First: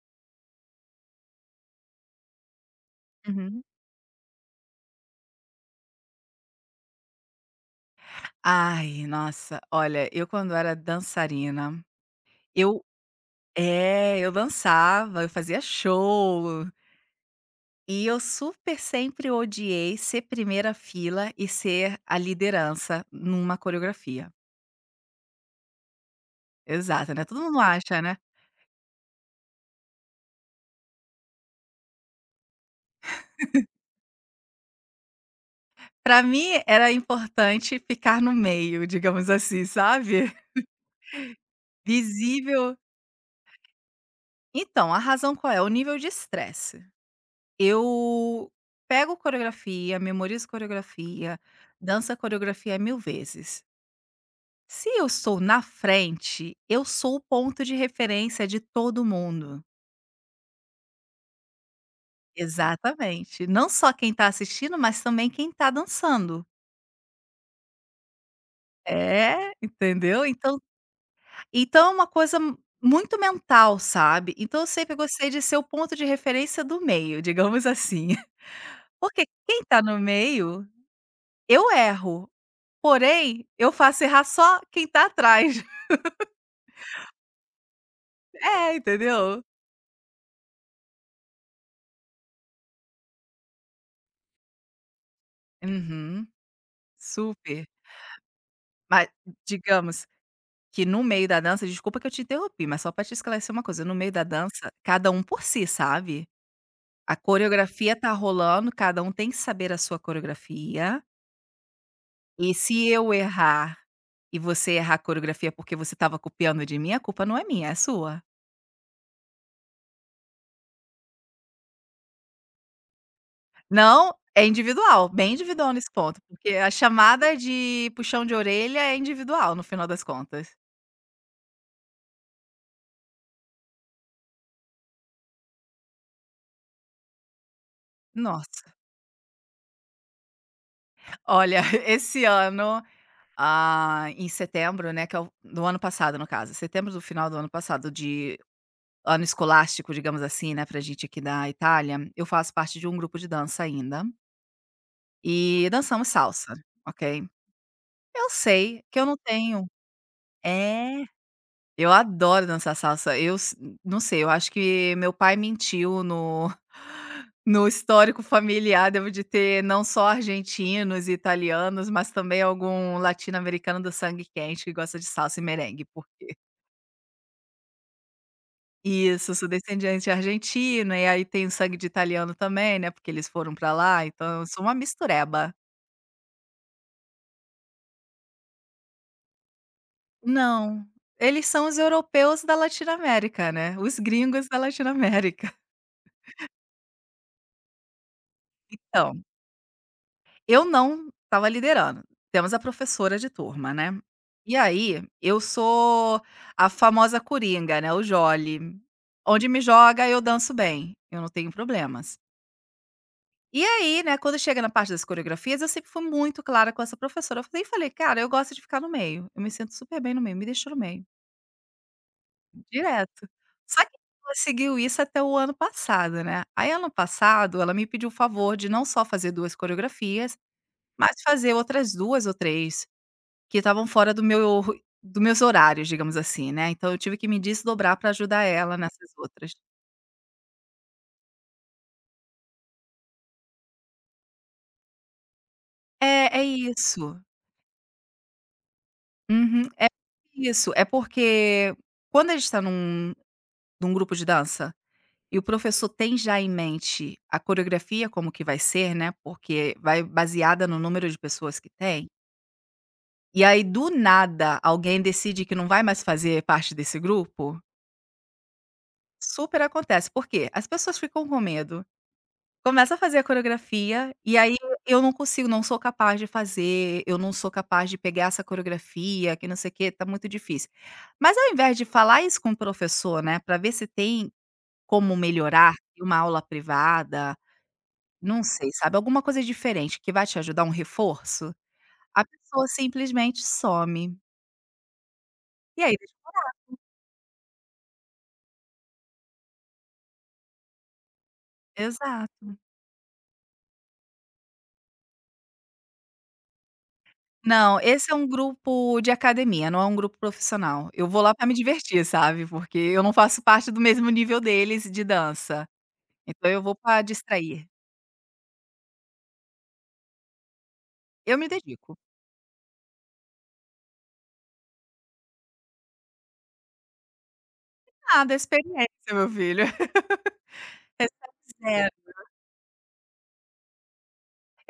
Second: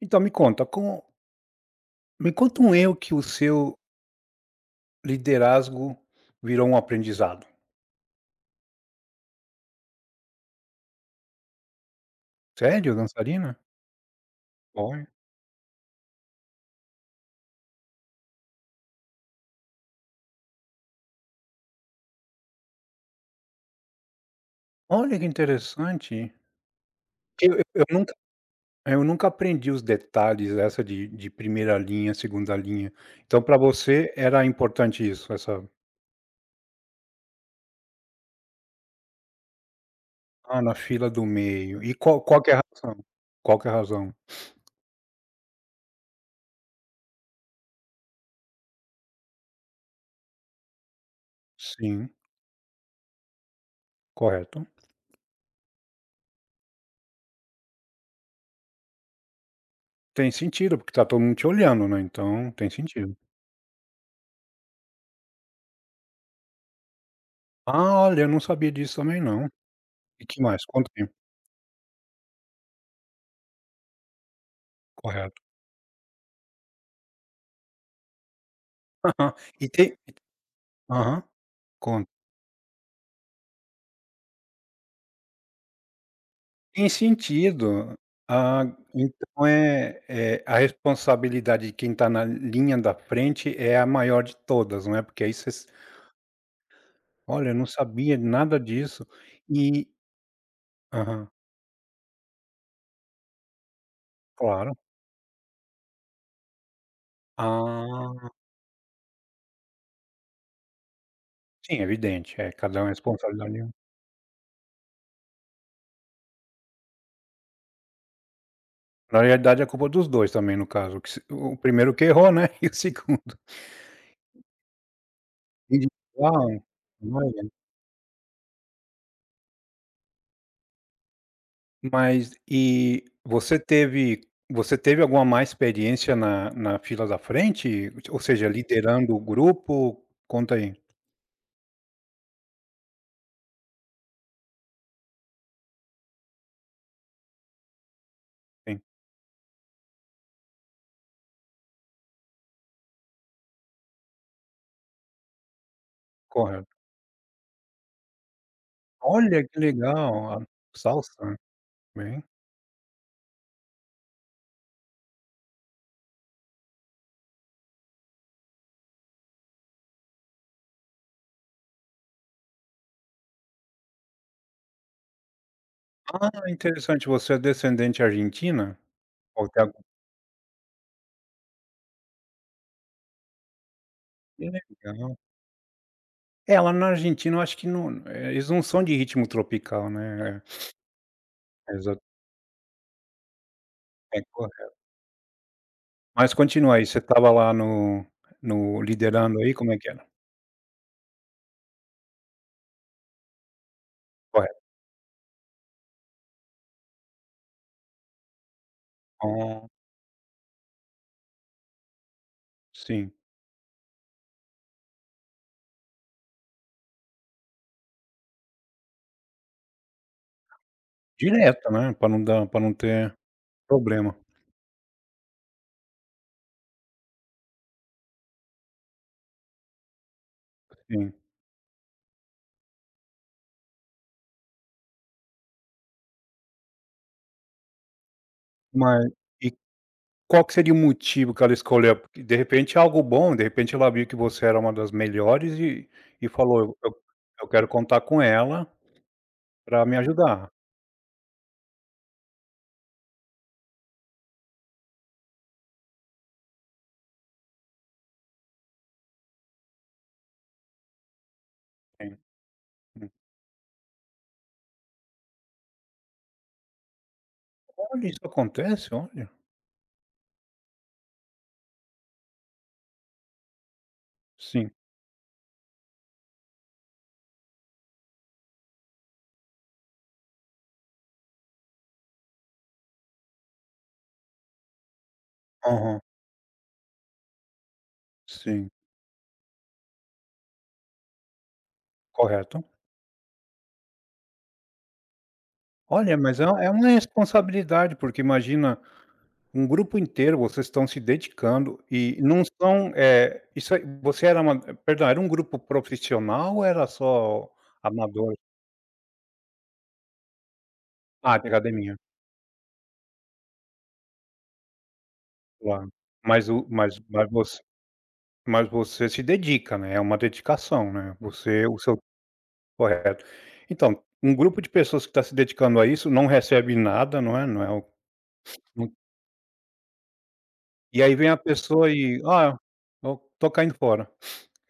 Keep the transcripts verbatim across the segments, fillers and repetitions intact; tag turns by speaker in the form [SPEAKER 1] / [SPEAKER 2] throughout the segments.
[SPEAKER 1] Então me conta, com me conta um erro que o
[SPEAKER 2] Uhum.
[SPEAKER 1] seu liderazgo virou um aprendizado.
[SPEAKER 2] Ai, nossa, olha, eu quando era dançarina, eu
[SPEAKER 1] Sério, dançarina?
[SPEAKER 2] é, eu
[SPEAKER 1] Olha,
[SPEAKER 2] dançava, eu fazia show, e eu super sempre odiei ser primeira fila e ser a liderança numa coreografia.
[SPEAKER 1] olha que interessante.
[SPEAKER 2] Exato, né, todo
[SPEAKER 1] Eu
[SPEAKER 2] mundo
[SPEAKER 1] eu eu
[SPEAKER 2] acha,
[SPEAKER 1] nunca
[SPEAKER 2] né.
[SPEAKER 1] eu nunca aprendi os detalhes essa de de primeira linha, segunda linha. Então para você era importante isso, essa
[SPEAKER 2] Pra mim era importante ficar no meio, digamos assim, sabe.
[SPEAKER 1] ah, na fila do meio. E qual qual que é a
[SPEAKER 2] Visível.
[SPEAKER 1] razão? Qual que é a razão?
[SPEAKER 2] Então, a razão qual é? O nível de estresse. Eu pego coreografia, memorizo coreografia,
[SPEAKER 1] Sim,
[SPEAKER 2] danço a coreografia mil vezes.
[SPEAKER 1] correto.
[SPEAKER 2] Se eu estou na frente, eu sou o ponto de referência de todo mundo.
[SPEAKER 1] Tem sentido, porque tá todo mundo te olhando, né, então tem sentido.
[SPEAKER 2] Exatamente. Não só quem está assistindo, mas também quem está dançando.
[SPEAKER 1] Ah, olha, eu não sabia disso também não.
[SPEAKER 2] É, entendeu?
[SPEAKER 1] E que
[SPEAKER 2] Então,
[SPEAKER 1] mais? Conta aí.
[SPEAKER 2] então é uma coisa m- muito mental, sabe? Então eu sempre gostei de
[SPEAKER 1] Correto.
[SPEAKER 2] ser o ponto de referência do meio, digamos assim. Porque
[SPEAKER 1] Aham.
[SPEAKER 2] quem
[SPEAKER 1] E
[SPEAKER 2] tá
[SPEAKER 1] tem
[SPEAKER 2] no meio,
[SPEAKER 1] aham.
[SPEAKER 2] eu
[SPEAKER 1] Conta.
[SPEAKER 2] erro. Porém, eu faço errar só quem tá atrás.
[SPEAKER 1] Tem sentido. Ah,
[SPEAKER 2] É, entendeu?
[SPEAKER 1] então é é a responsabilidade de quem está na linha da frente é a maior de todas, não é? Porque aí vocês
[SPEAKER 2] Uhum.
[SPEAKER 1] "Olha, eu não
[SPEAKER 2] Super.
[SPEAKER 1] sabia nada disso".
[SPEAKER 2] Mas
[SPEAKER 1] E
[SPEAKER 2] digamos que no meio
[SPEAKER 1] aham,
[SPEAKER 2] da dança, desculpa que eu te interrompi, mas só pra te esclarecer uma coisa, no meio da dança,
[SPEAKER 1] claro.
[SPEAKER 2] cada um por si, sabe? A coreografia tá
[SPEAKER 1] Ah,
[SPEAKER 2] rolando, cada um tem que saber a sua coreografia,
[SPEAKER 1] sim, evidente. É,
[SPEAKER 2] e
[SPEAKER 1] cada um
[SPEAKER 2] se
[SPEAKER 1] é
[SPEAKER 2] eu
[SPEAKER 1] responsabilidade de um.
[SPEAKER 2] errar e você errar a coreografia porque você estava copiando de mim, a culpa não é minha, é sua.
[SPEAKER 1] Na realidade é culpa dos dois também no caso, que se o primeiro que errou, né, e o segundo.
[SPEAKER 2] Não, é individual, bem individual nesse ponto, porque
[SPEAKER 1] Individual,
[SPEAKER 2] a chamada
[SPEAKER 1] olha,
[SPEAKER 2] de puxão de orelha é individual no final das contas.
[SPEAKER 1] mas e você teve, você teve alguma má experiência na na fila da frente? Ou seja,
[SPEAKER 2] Nossa,
[SPEAKER 1] liderando o grupo? Conta aí.
[SPEAKER 2] olha, esse ano, ah, em setembro, né, que é o do ano passado no caso, setembro do final do ano passado, de
[SPEAKER 1] Sim,
[SPEAKER 2] ano escolástico, digamos assim, né, pra gente aqui da Itália, eu faço parte de um grupo de dança ainda, e dançamos salsa,
[SPEAKER 1] correto.
[SPEAKER 2] ok. Eu sei que eu não
[SPEAKER 1] Olha, que
[SPEAKER 2] tenho
[SPEAKER 1] legal, a
[SPEAKER 2] é.
[SPEAKER 1] salsa,
[SPEAKER 2] Eu
[SPEAKER 1] bem.
[SPEAKER 2] adoro dançar salsa. Eu s Não sei, eu acho que meu pai mentiu no no histórico familiar, devo de ter não só argentinos e italianos, mas também algum latino-americano do sangue quente que gosta de salsa e merengue,
[SPEAKER 1] Ah,
[SPEAKER 2] porque.
[SPEAKER 1] interessante, você é descendente argentina?
[SPEAKER 2] Isso, sou
[SPEAKER 1] Ou tem algum-
[SPEAKER 2] descendente argentina, e aí tem sangue de italiano também, né, porque eles foram pra lá, então eu
[SPEAKER 1] Que
[SPEAKER 2] sou uma
[SPEAKER 1] legal.
[SPEAKER 2] mistureba.
[SPEAKER 1] É, lá na Argentina eu acho que não. É, eles não são de ritmo tropical, né.
[SPEAKER 2] Não, eles são
[SPEAKER 1] É,
[SPEAKER 2] os
[SPEAKER 1] exa
[SPEAKER 2] europeus da Latinoamérica, né, os
[SPEAKER 1] é
[SPEAKER 2] gringos da
[SPEAKER 1] correto.
[SPEAKER 2] Latinoamérica.
[SPEAKER 1] Mas continua aí, você estava lá no no
[SPEAKER 2] Então
[SPEAKER 1] liderando aí, como é que era?
[SPEAKER 2] Eu não estava liderando. Temos a professora de turma, né. E
[SPEAKER 1] Correto.
[SPEAKER 2] aí, eu sou a famosa coringa, né, o Jolly. Onde me
[SPEAKER 1] Ah,
[SPEAKER 2] joga, eu danço bem, eu não tenho problemas.
[SPEAKER 1] sim.
[SPEAKER 2] E aí, né, quando chega na parte das coreografias, eu sempre fui muito clara com essa professora. Eu falei falei: "Cara, eu gosto de ficar no meio, eu me sinto super bem no meio, me deixa no meio",
[SPEAKER 1] Direto, né, pra não dar, pra não ter
[SPEAKER 2] direto. Só que
[SPEAKER 1] problema,
[SPEAKER 2] ela conseguiu isso até o ano passado, né. Aí ano passado, ela me pediu o favor de não só fazer duas coreografias,
[SPEAKER 1] sim.
[SPEAKER 2] mas fazer outras duas ou três. Que estavam fora do meu do meus horários, digamos assim, né, então eu tive que me desdobrar para ajudar ela
[SPEAKER 1] Mas
[SPEAKER 2] nessas outras.
[SPEAKER 1] e qual que seria o motivo que ela escolheu? Porque de repente é algo bom, de repente ela viu que você era uma das melhores e e
[SPEAKER 2] É, é
[SPEAKER 1] falou: "Eu
[SPEAKER 2] isso.
[SPEAKER 1] eu quero contar com ela
[SPEAKER 2] Uhum,
[SPEAKER 1] pra
[SPEAKER 2] é
[SPEAKER 1] me ajudar".
[SPEAKER 2] isso, é porque quando a gente está num num grupo de dança, e o professor tem já em mente a coreografia como que vai ser, né, porque vai baseada no número de pessoas que tem,
[SPEAKER 1] Sim.
[SPEAKER 2] e aí do nada alguém decide que não vai mais fazer parte desse grupo,
[SPEAKER 1] Olha, isso acontece? Olha.
[SPEAKER 2] super acontece, por quê? As pessoas ficam com medo. Começa a fazer a coreografia, e aí
[SPEAKER 1] Sim.
[SPEAKER 2] eu não consigo, não sou capaz de fazer, eu não sou capaz de pegar essa coreografia, que não sei o quê, tá muito difícil. Mas ao invés de falar isso com o professor, né, pra ver se tem como melhorar
[SPEAKER 1] Aham.
[SPEAKER 2] em uma aula privada, não sei,
[SPEAKER 1] Sim,
[SPEAKER 2] sabe, alguma coisa diferente que vai te ajudar, um reforço, a
[SPEAKER 1] correto.
[SPEAKER 2] pessoa simplesmente some. E aí deixa.
[SPEAKER 1] Olha, mas é é uma responsabilidade, porque imagina um grupo inteiro, vocês estão se dedicando e não
[SPEAKER 2] Exato.
[SPEAKER 1] são, eh, isso aí você era ama, perdão, era um grupo profissional ou era só
[SPEAKER 2] Não, esse é um
[SPEAKER 1] amador?
[SPEAKER 2] grupo de academia, não é um grupo profissional. Eu vou lá
[SPEAKER 1] Ah,
[SPEAKER 2] pra
[SPEAKER 1] de
[SPEAKER 2] me
[SPEAKER 1] academia,
[SPEAKER 2] divertir, sabe, porque eu não faço parte do mesmo nível deles de dança,
[SPEAKER 1] claro. Mas
[SPEAKER 2] então eu
[SPEAKER 1] o
[SPEAKER 2] vou
[SPEAKER 1] mas
[SPEAKER 2] pra
[SPEAKER 1] mas você,
[SPEAKER 2] distrair.
[SPEAKER 1] mas você se dedica, né, é uma dedicação, né,
[SPEAKER 2] Eu me
[SPEAKER 1] você o
[SPEAKER 2] dedico.
[SPEAKER 1] seu correto. Então, um grupo de pessoas que está se dedicando a isso não recebe nada, não é não é o
[SPEAKER 2] Nada, é experiência,
[SPEAKER 1] não.
[SPEAKER 2] meu filho.
[SPEAKER 1] E
[SPEAKER 2] É
[SPEAKER 1] aí vem
[SPEAKER 2] step
[SPEAKER 1] a pessoa
[SPEAKER 2] zero.
[SPEAKER 1] e: "Ah, eu tô caindo fora".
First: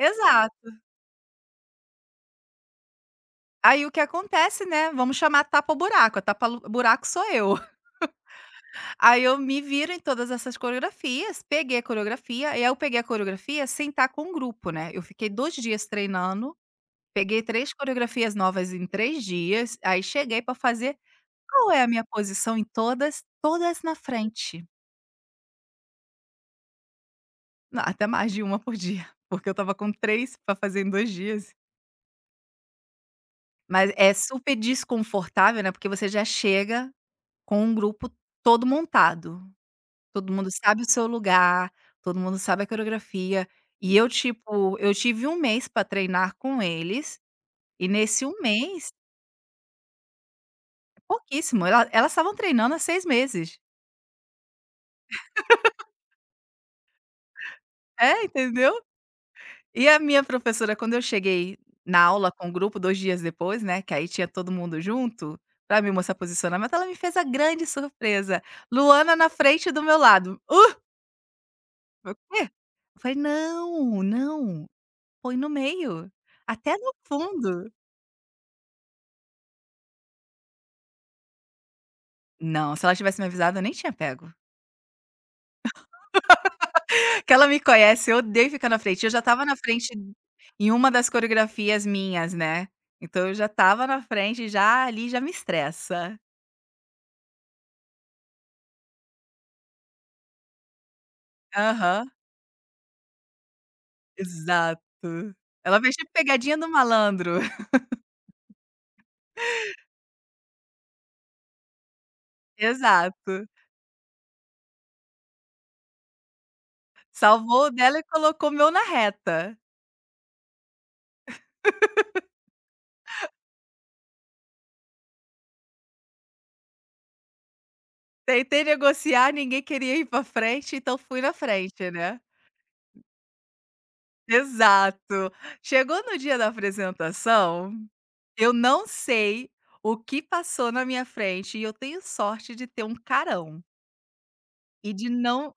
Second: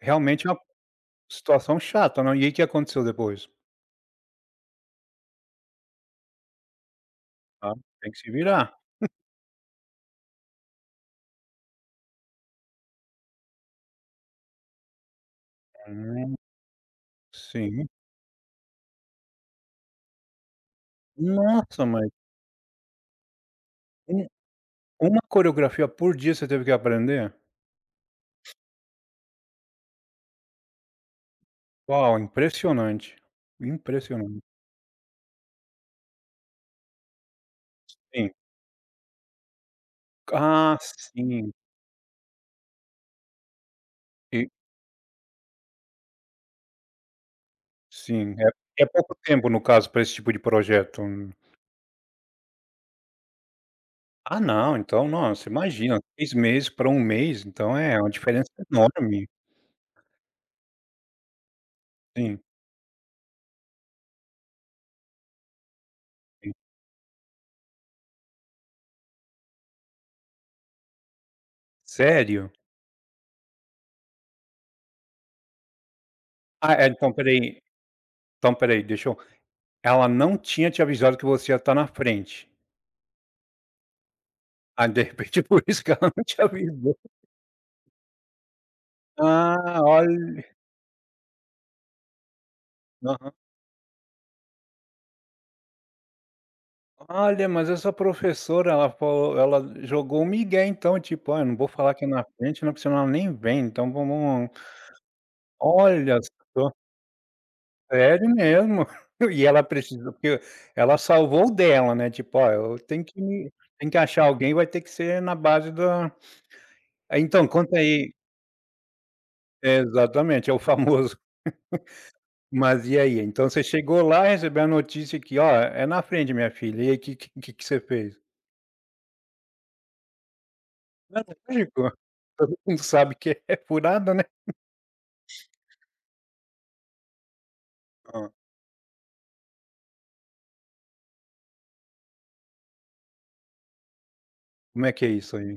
[SPEAKER 1] Realmente é uma situação chata, não. E aí que aconteceu depois?
[SPEAKER 2] Aí o que acontece, né, vamos chamar tapa-buraco, a tapa-buraco sou eu.
[SPEAKER 1] Ah, tem que se virar.
[SPEAKER 2] Aí eu me viro em todas essas coreografias, peguei a coreografia, e aí eu peguei a coreografia sem estar com o grupo, né, eu fiquei dois dias
[SPEAKER 1] Hum,
[SPEAKER 2] treinando. Peguei três
[SPEAKER 1] sim.
[SPEAKER 2] coreografias novas em três dias, aí cheguei pra fazer: qual é
[SPEAKER 1] Nossa,
[SPEAKER 2] a minha
[SPEAKER 1] mas
[SPEAKER 2] posição em todas? Todas na
[SPEAKER 1] um,
[SPEAKER 2] frente.
[SPEAKER 1] uma coreografia por dia você teve que aprender?
[SPEAKER 2] Não, até mais de uma por dia, porque eu estava com três pra fazer em dois dias.
[SPEAKER 1] Uau, impressionante,
[SPEAKER 2] Mas é
[SPEAKER 1] impressionante.
[SPEAKER 2] super desconfortável, né, porque você já chega com um grupo
[SPEAKER 1] Sim.
[SPEAKER 2] todo montado, todo mundo
[SPEAKER 1] Ah,
[SPEAKER 2] sabe o seu
[SPEAKER 1] sim.
[SPEAKER 2] lugar, todo mundo sabe a coreografia, e eu,
[SPEAKER 1] E
[SPEAKER 2] tipo, eu tive um mês pra treinar com eles, e nesse um
[SPEAKER 1] sim, é é
[SPEAKER 2] mês
[SPEAKER 1] pouco tempo no caso para esse tipo de projeto.
[SPEAKER 2] pouquíssimo, ela elas estavam treinando há seis meses.
[SPEAKER 1] Ah, não, então, nossa, imagina, seis meses para um mês, então é uma
[SPEAKER 2] É,
[SPEAKER 1] diferença
[SPEAKER 2] entendeu?
[SPEAKER 1] enorme.
[SPEAKER 2] E a minha professora, quando eu cheguei na aula
[SPEAKER 1] Sim,
[SPEAKER 2] com o grupo dois dias depois, né, que aí tinha todo mundo junto, pra me mostrar
[SPEAKER 1] sim.
[SPEAKER 2] posicionamento, ela me fez a grande surpresa: "Luana na frente do meu lado". "Hã? O quê?"
[SPEAKER 1] Sério?
[SPEAKER 2] Eu falei: "Não, não, põe no meio, até
[SPEAKER 1] Ah, é,
[SPEAKER 2] no
[SPEAKER 1] então peraí,
[SPEAKER 2] fundo".
[SPEAKER 1] então peraí aí, deixa eu, ela não tinha te avisado que você ia estar na frente.
[SPEAKER 2] Não, se ela tivesse me avisado eu nem tinha pego.
[SPEAKER 1] Ah, de repente por isso que ela não te avisou.
[SPEAKER 2] Que ela me conhece, eu odeio ficar na frente, eu já estava na
[SPEAKER 1] Ah,
[SPEAKER 2] frente
[SPEAKER 1] olha,
[SPEAKER 2] em uma das coreografias minhas, né, então eu
[SPEAKER 1] aham.
[SPEAKER 2] já estava na frente, já ali já me estressa.
[SPEAKER 1] Olha, mas essa professora, ela falou, ela jogou um migué então, tipo: "Ah, eu não vou falar aqui
[SPEAKER 2] Aham.
[SPEAKER 1] na frente, não, porque senão ela nem vem, então vamos".
[SPEAKER 2] Exato. Ela fez tipo
[SPEAKER 1] Olha
[SPEAKER 2] pegadinha do
[SPEAKER 1] só,
[SPEAKER 2] malandro.
[SPEAKER 1] sério mesmo. E ela precisou porque ela salvou o dela, né, tipo: "Ó, eu tenho que
[SPEAKER 2] Exato.
[SPEAKER 1] me, tenho que achar alguém, vai ter que ser na base da". Então
[SPEAKER 2] Salvou o
[SPEAKER 1] conta
[SPEAKER 2] dela e
[SPEAKER 1] aí,
[SPEAKER 2] colocou o meu na reta.
[SPEAKER 1] exatamente, é o famoso. Mas e aí? Então você chegou lá, recebeu a notícia que: "Ó, é na frente, minha filha", e aí que que que que você fez?
[SPEAKER 2] Tentei negociar, ninguém queria ir pra frente, então fui
[SPEAKER 1] Não,
[SPEAKER 2] na frente,
[SPEAKER 1] lógico.
[SPEAKER 2] né.
[SPEAKER 1] Todo mundo sabe que é furada, né.
[SPEAKER 2] Exato. Chegou no dia da apresentação,
[SPEAKER 1] Hã.
[SPEAKER 2] eu não sei o que passou na minha frente e eu tenho sorte de ter um carão,
[SPEAKER 1] Como é
[SPEAKER 2] e
[SPEAKER 1] que
[SPEAKER 2] de
[SPEAKER 1] é isso
[SPEAKER 2] não
[SPEAKER 1] aí?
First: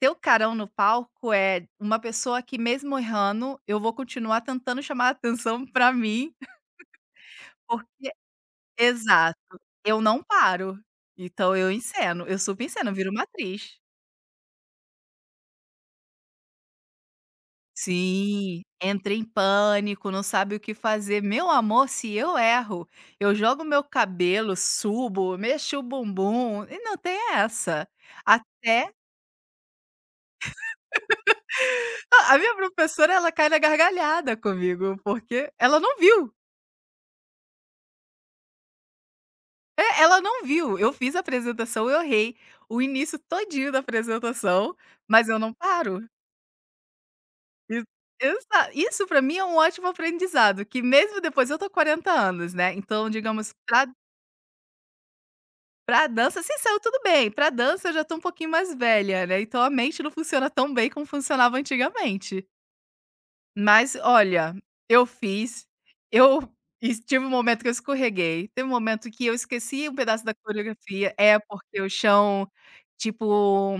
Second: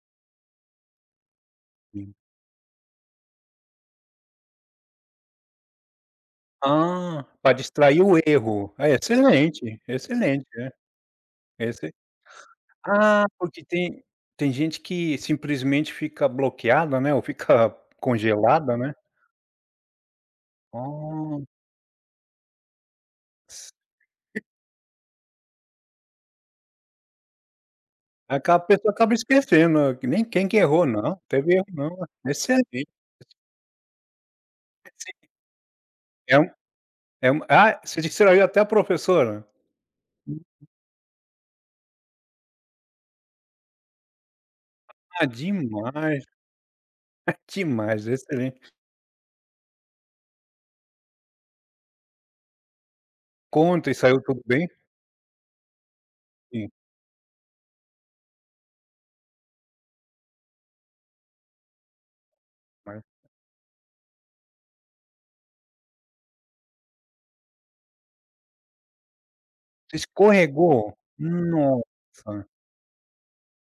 [SPEAKER 2] ter o carão no palco é uma
[SPEAKER 1] Sim.
[SPEAKER 2] pessoa que mesmo errando, eu vou continuar tentando chamar a atenção pra mim,
[SPEAKER 1] Ah, pra distrair
[SPEAKER 2] porque.
[SPEAKER 1] o erro. Ah, é,
[SPEAKER 2] Exato.
[SPEAKER 1] excelente, é
[SPEAKER 2] Eu não
[SPEAKER 1] excelente, é.
[SPEAKER 2] paro, então eu
[SPEAKER 1] Esse
[SPEAKER 2] enceno, eu super enceno, eu viro uma
[SPEAKER 1] ah, porque
[SPEAKER 2] atriz.
[SPEAKER 1] tem, tem gente que simplesmente fica bloqueada, né, ou fica
[SPEAKER 2] Sim,
[SPEAKER 1] congelada, né.
[SPEAKER 2] entra em pânico, não sabe o que fazer.
[SPEAKER 1] Ah,
[SPEAKER 2] Meu amor, se eu erro, eu jogo
[SPEAKER 1] s
[SPEAKER 2] meu cabelo, subo, mexo o bumbum e não tem essa.
[SPEAKER 1] acaba, a
[SPEAKER 2] Até
[SPEAKER 1] pessoa acaba esquecendo, que nem quem que errou não, teve erro não. É
[SPEAKER 2] a a minha
[SPEAKER 1] excelente,
[SPEAKER 2] professora, ela cai na gargalhada
[SPEAKER 1] é
[SPEAKER 2] comigo,
[SPEAKER 1] sim,
[SPEAKER 2] porque ela não viu.
[SPEAKER 1] é um é um ah, você distraiu até a professora?
[SPEAKER 2] É, ela não viu. Eu fiz a apresentação, eu errei o início todinho da apresentação,
[SPEAKER 1] Ah,
[SPEAKER 2] mas eu não paro.
[SPEAKER 1] demais,
[SPEAKER 2] Ex
[SPEAKER 1] demais,
[SPEAKER 2] exa
[SPEAKER 1] excelente.
[SPEAKER 2] Isso pra mim é um ótimo aprendizado, que mesmo depois eu tô com quarenta anos, né, então digamos pra
[SPEAKER 1] Conta, e saiu tudo bem?
[SPEAKER 2] pra dança assim,
[SPEAKER 1] Sim,
[SPEAKER 2] saiu tudo bem, pra dança eu já tô um pouquinho mais velha, né, então a mente não funciona tão bem como funcionava antigamente.
[SPEAKER 1] mas
[SPEAKER 2] Mas olha, eu fiz, eu e tive um momento que eu escorreguei, teve um momento que eu esqueci um pedaço da
[SPEAKER 1] escorregou?
[SPEAKER 2] coreografia é, porque
[SPEAKER 1] Nossa
[SPEAKER 2] o
[SPEAKER 1] senhora.
[SPEAKER 2] chão, tipo,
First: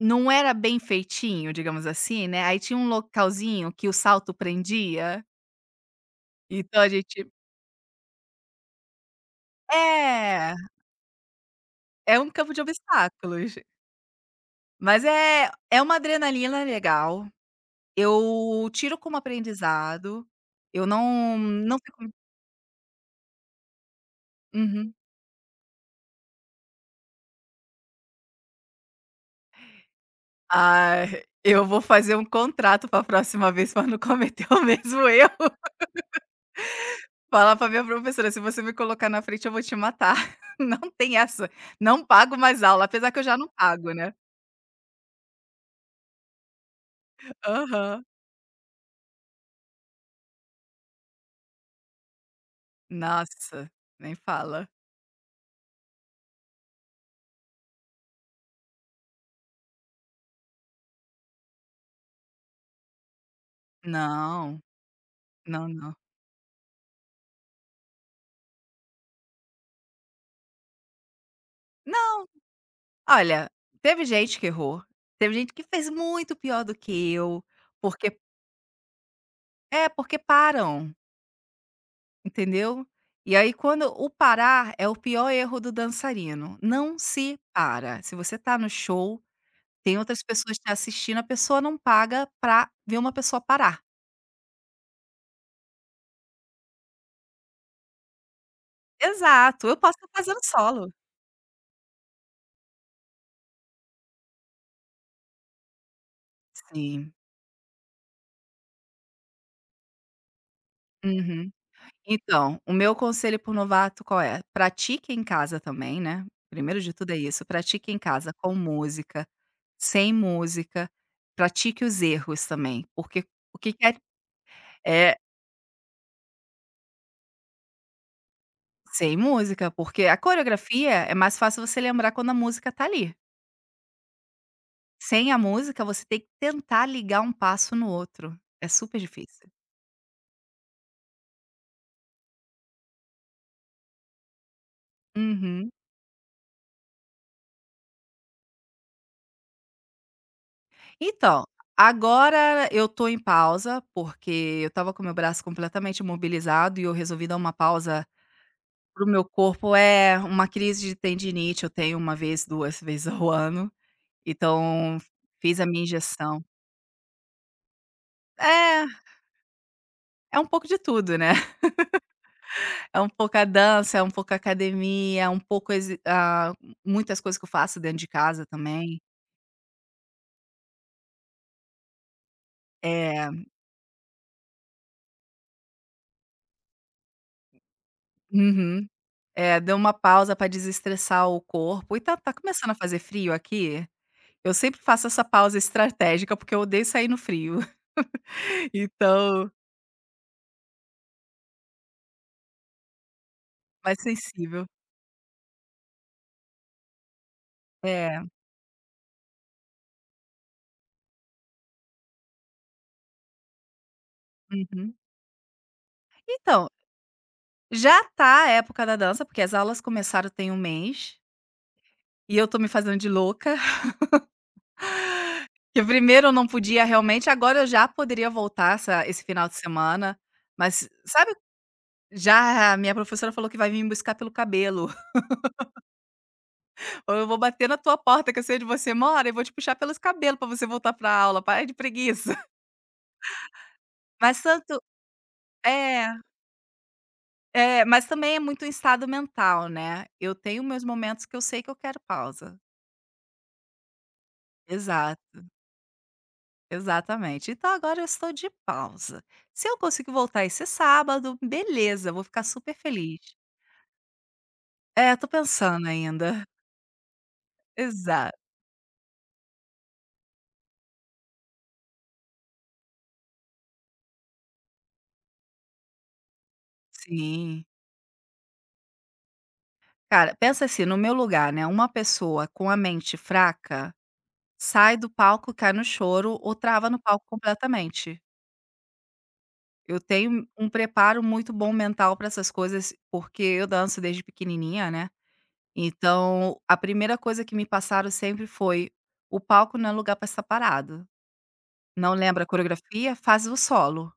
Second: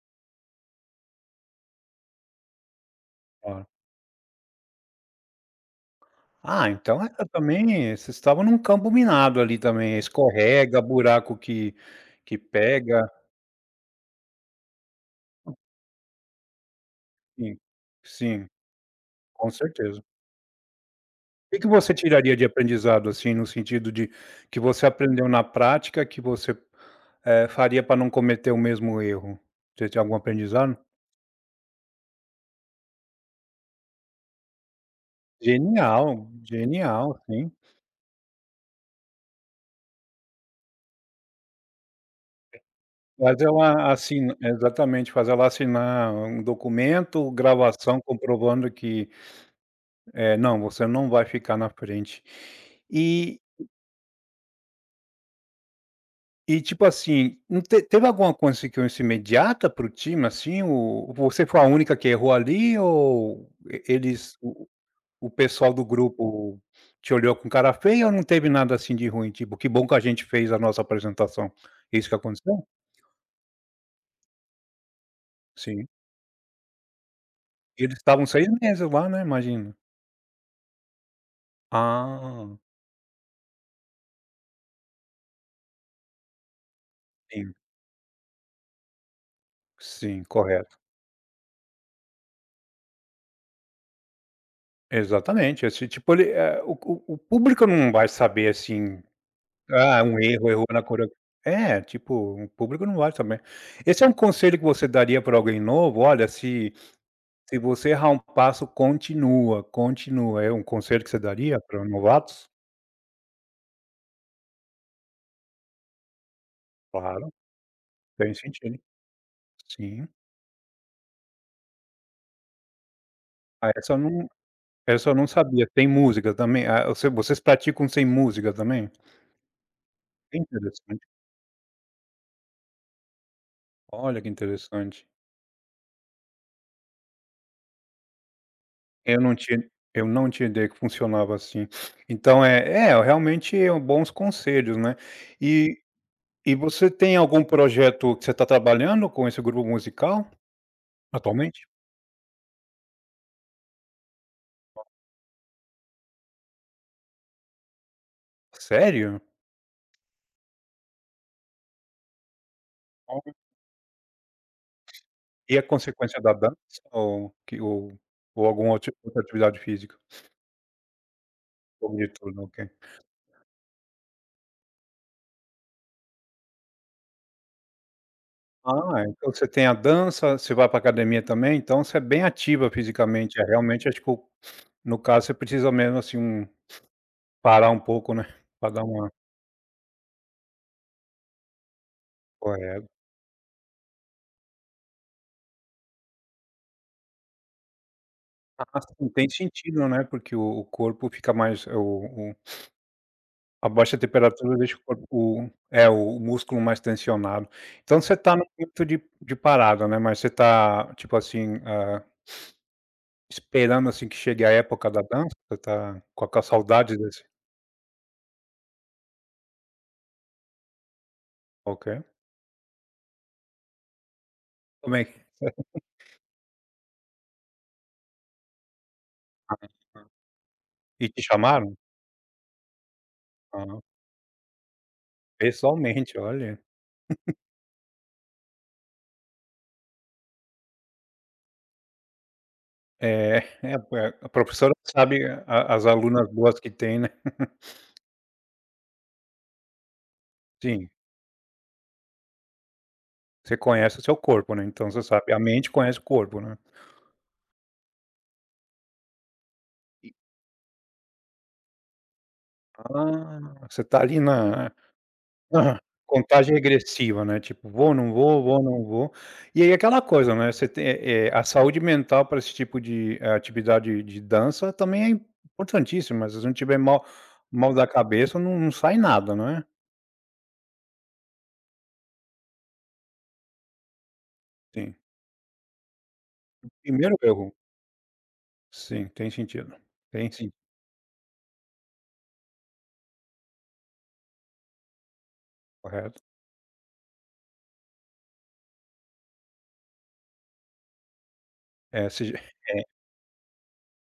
[SPEAKER 2] não era bem feitinho, digamos assim, né, aí tinha um localzinho que o salto prendia.
[SPEAKER 1] Ah,
[SPEAKER 2] Então a
[SPEAKER 1] então é
[SPEAKER 2] gente
[SPEAKER 1] também vocês estavam num campo minado ali também,
[SPEAKER 2] é,
[SPEAKER 1] escorrega, buraco que
[SPEAKER 2] é um
[SPEAKER 1] que
[SPEAKER 2] campo de
[SPEAKER 1] pega,
[SPEAKER 2] obstáculos. Mas é é uma adrenalina legal,
[SPEAKER 1] sim, sim,
[SPEAKER 2] eu tiro como
[SPEAKER 1] com certeza.
[SPEAKER 2] aprendizado, eu não
[SPEAKER 1] Que que
[SPEAKER 2] não
[SPEAKER 1] você
[SPEAKER 2] fico.
[SPEAKER 1] tiraria de aprendizado, assim, no sentido de que você
[SPEAKER 2] Uhum.
[SPEAKER 1] aprendeu na prática, que você, eh, faria para não cometer o mesmo erro? Você tem algum aprendizado?
[SPEAKER 2] Ah, eu vou fazer um contrato para a próxima vez para não cometer o mesmo erro.
[SPEAKER 1] Genial, genial, sim.
[SPEAKER 2] Falar para minha professora: "Se você me colocar na frente eu vou te matar". Não tem essa, não pago mais aula, apesar que eu já
[SPEAKER 1] Faz
[SPEAKER 2] não pago,
[SPEAKER 1] ela
[SPEAKER 2] né.
[SPEAKER 1] assin exatamente, faz ela assinar um documento, gravação
[SPEAKER 2] Aham.
[SPEAKER 1] comprovando que, eh, não, você não vai ficar na frente. E
[SPEAKER 2] Nossa, nem fala.
[SPEAKER 1] e tipo assim, não te teve alguma consequência imediata para o time, assim, o você foi a única que errou ali ou e eles
[SPEAKER 2] Não,
[SPEAKER 1] o o
[SPEAKER 2] não,
[SPEAKER 1] pessoal do
[SPEAKER 2] não.
[SPEAKER 1] grupo te olhou com cara feia ou não teve nada assim de ruim, tipo: "Que bom que a gente fez a nossa apresentação". Isso que aconteceu?
[SPEAKER 2] Olha, teve gente que errou, teve gente que
[SPEAKER 1] Sim.
[SPEAKER 2] fez muito pior do que eu,
[SPEAKER 1] Eles
[SPEAKER 2] porque
[SPEAKER 1] estavam seis meses lá, né, imagina.
[SPEAKER 2] é, porque param,
[SPEAKER 1] Ah,
[SPEAKER 2] entendeu. E aí quando o parar é o pior erro do dançarino, não se
[SPEAKER 1] sim.
[SPEAKER 2] para. Se você tá no show, tem outras
[SPEAKER 1] Sim,
[SPEAKER 2] pessoas te
[SPEAKER 1] correto.
[SPEAKER 2] assistindo, a pessoa não paga pra ver uma pessoa parar.
[SPEAKER 1] Exatamente, esse tipo ele, eh, o o o público não vai saber, assim,
[SPEAKER 2] Exato, eu posso
[SPEAKER 1] ah,
[SPEAKER 2] estar
[SPEAKER 1] um
[SPEAKER 2] fazendo
[SPEAKER 1] erro, errou na
[SPEAKER 2] solo.
[SPEAKER 1] coreo, é, tipo, o público não vai saber. Esse é um conselho que você daria para alguém novo? Olha, se
[SPEAKER 2] Sim,
[SPEAKER 1] se você errar um passo, continua, continua. É um conselho que você
[SPEAKER 2] uhum.
[SPEAKER 1] daria para novatos?
[SPEAKER 2] Então, o meu conselho para novato qual é? Pratique em casa também, né, primeiro de tudo é
[SPEAKER 1] Claro,
[SPEAKER 2] isso, pratique em casa
[SPEAKER 1] tem
[SPEAKER 2] com
[SPEAKER 1] sentido.
[SPEAKER 2] música.
[SPEAKER 1] Sim.
[SPEAKER 2] Sem música, pratique os erros também, porque o
[SPEAKER 1] Ah,
[SPEAKER 2] que que
[SPEAKER 1] essa
[SPEAKER 2] é
[SPEAKER 1] eu não essa eu
[SPEAKER 2] é,
[SPEAKER 1] não sabia. Tem música também? Ah, você, vocês praticam sem música também?
[SPEAKER 2] sem música, porque a
[SPEAKER 1] Que
[SPEAKER 2] coreografia
[SPEAKER 1] interessante.
[SPEAKER 2] é mais fácil você lembrar quando a música tá ali.
[SPEAKER 1] Olha, que interessante.
[SPEAKER 2] Sem a música, você tem que tentar ligar um passo no outro, é super
[SPEAKER 1] Eu não
[SPEAKER 2] difícil.
[SPEAKER 1] tinha eu não tinha ideia que funcionava assim. Então é é, realmente é um bons conselhos, né.
[SPEAKER 2] Uhum.
[SPEAKER 1] E e você tem algum projeto que você está trabalhando com esse grupo musical
[SPEAKER 2] Então,
[SPEAKER 1] atualmente?
[SPEAKER 2] agora eu tô em pausa, porque eu estava com meu braço completamente imobilizado e eu resolvi dar uma pausa pro
[SPEAKER 1] Sério?
[SPEAKER 2] meu corpo. É uma crise de tendinite, eu tenho uma vez, duas vezes ao
[SPEAKER 1] Olha,
[SPEAKER 2] ano, então
[SPEAKER 1] e
[SPEAKER 2] fiz
[SPEAKER 1] a
[SPEAKER 2] a minha
[SPEAKER 1] consequência da
[SPEAKER 2] injeção.
[SPEAKER 1] dança ou que ou ou alguma
[SPEAKER 2] É,
[SPEAKER 1] outra outra atividade física?
[SPEAKER 2] é um pouco de tudo, né.
[SPEAKER 1] Pouco de tudo, ok.
[SPEAKER 2] É um pouco a dança, é um pouco a academia, é um pouco exi ah, muitas coisas que eu faço dentro de casa também.
[SPEAKER 1] Ah, então você tem a dança, você vai para academia também, então você é bem ativa fisicamente.
[SPEAKER 2] É.
[SPEAKER 1] É, realmente acho que o no caso você precisa mesmo, assim, um parar um pouco, né, para dar
[SPEAKER 2] Uhum.
[SPEAKER 1] uma
[SPEAKER 2] É, deu uma pausa para desestressar o corpo e tá tá começando a
[SPEAKER 1] corre.
[SPEAKER 2] fazer frio aqui, eu sempre faço essa pausa estratégica, porque eu odeio sair no frio,
[SPEAKER 1] Ah, sim, tem
[SPEAKER 2] então
[SPEAKER 1] sentido, né, porque o o corpo fica mais é, o o a
[SPEAKER 2] mais
[SPEAKER 1] baixa temperatura
[SPEAKER 2] sensível.
[SPEAKER 1] deixa o corpo o é, o músculo mais tensionado. Então você
[SPEAKER 2] É,
[SPEAKER 1] tá no momento de de parada, né, mas você tá, tipo assim, ah, esperando, assim, que chegue a época
[SPEAKER 2] uhum.
[SPEAKER 1] da dança? Você tá com aquela
[SPEAKER 2] Então,
[SPEAKER 1] saudade desse
[SPEAKER 2] já tá a época da dança, porque as aulas começaram tem um mês,
[SPEAKER 1] ok.
[SPEAKER 2] e eu tô me fazendo de louca.
[SPEAKER 1] Como é que
[SPEAKER 2] Que primeiro eu não podia realmente, agora eu já poderia voltar essa esse final de semana, mas
[SPEAKER 1] e te
[SPEAKER 2] sabe,
[SPEAKER 1] chamaram?
[SPEAKER 2] já a minha professora falou que vai vir
[SPEAKER 1] Aham.
[SPEAKER 2] me buscar pelo cabelo,
[SPEAKER 1] Pessoalmente, olha.
[SPEAKER 2] ou eu vou bater na tua porta que eu sei onde você mora e vou te puxar pelos cabelos pra você voltar pra aula, para de preguiça.
[SPEAKER 1] É, é a a
[SPEAKER 2] Mas
[SPEAKER 1] professora
[SPEAKER 2] tanto
[SPEAKER 1] sabe a as
[SPEAKER 2] é,
[SPEAKER 1] alunas boas que tem, né.
[SPEAKER 2] é, mas também é muito um estado mental, né, eu tenho meus
[SPEAKER 1] Sim,
[SPEAKER 2] momentos que eu sei que eu quero pausa.
[SPEAKER 1] você conhece o seu corpo, né, então você sabe
[SPEAKER 2] Exato,
[SPEAKER 1] a mente conhece o corpo, né.
[SPEAKER 2] exatamente. Então agora eu estou de pausa. Se eu conseguir voltar esse sábado, beleza, eu vou ficar super feliz.
[SPEAKER 1] Ah, você tá ali na
[SPEAKER 2] É, tô
[SPEAKER 1] na
[SPEAKER 2] pensando ainda.
[SPEAKER 1] contagem regressiva, né, tipo: "Vou, não
[SPEAKER 2] Exato.
[SPEAKER 1] vou, vou, não vou". E aí aquela coisa, né, você tem, eh eh, a saúde mental pra esse tipo de atividade de dança também é importantíssima, se você não tiver mal,
[SPEAKER 2] Sim.
[SPEAKER 1] mal da cabeça não, não sai nada, não é.
[SPEAKER 2] Cara, pensa assim, no meu lugar, né, uma pessoa com a mente fraca,
[SPEAKER 1] Sim.
[SPEAKER 2] sai do palco, cai no choro ou trava no
[SPEAKER 1] Primeiro
[SPEAKER 2] palco
[SPEAKER 1] erro.
[SPEAKER 2] completamente.
[SPEAKER 1] Sim, tem sentido.
[SPEAKER 2] Eu
[SPEAKER 1] Tem
[SPEAKER 2] tenho
[SPEAKER 1] sim,
[SPEAKER 2] um preparo muito bom mental para essas coisas, porque eu danço desde pequenininha, né,
[SPEAKER 1] correto.
[SPEAKER 2] então a primeira coisa que me passaram sempre foi: "O palco não é lugar para estar parado.
[SPEAKER 1] É,
[SPEAKER 2] Não
[SPEAKER 1] se
[SPEAKER 2] lembra a coreografia? Faz o solo.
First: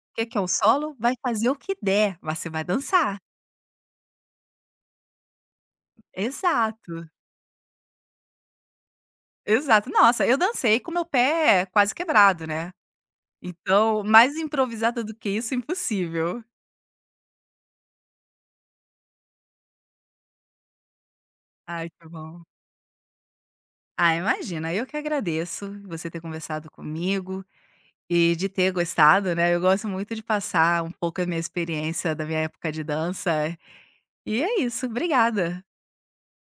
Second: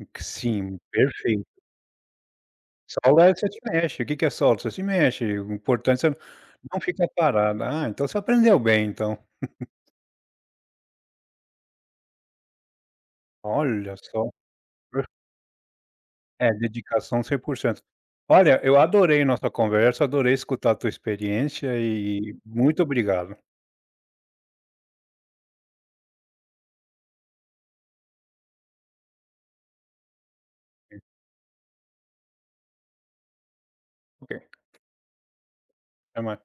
[SPEAKER 2] O Que que é um
[SPEAKER 1] sim,
[SPEAKER 2] solo? Vai
[SPEAKER 1] perfeito.
[SPEAKER 2] fazer o que der, mas você vai dançar".
[SPEAKER 1] Saula é você se mexe, o que que é saula? Você se mexe, o importante é você não
[SPEAKER 2] Exato.
[SPEAKER 1] ficar parada. Ah, então você aprendeu bem então.
[SPEAKER 2] Exato. Nossa, eu dancei com meu pé quase quebrado, né.
[SPEAKER 1] Olha
[SPEAKER 2] Então,
[SPEAKER 1] só,
[SPEAKER 2] mais improvisada do que isso, impossível.
[SPEAKER 1] é dedicação cem por cento. Olha, eu adorei nossa conversa, adorei escutar a tua experiência
[SPEAKER 2] Ai, que bom.
[SPEAKER 1] e muito obrigado.
[SPEAKER 2] Ah, imagina, eu que agradeço você ter conversado comigo e de ter gostado, né. Eu gosto muito de passar um pouco a minha experiência da minha época de dança.
[SPEAKER 1] Ok,
[SPEAKER 2] E é isso, obrigada.
[SPEAKER 1] até mais.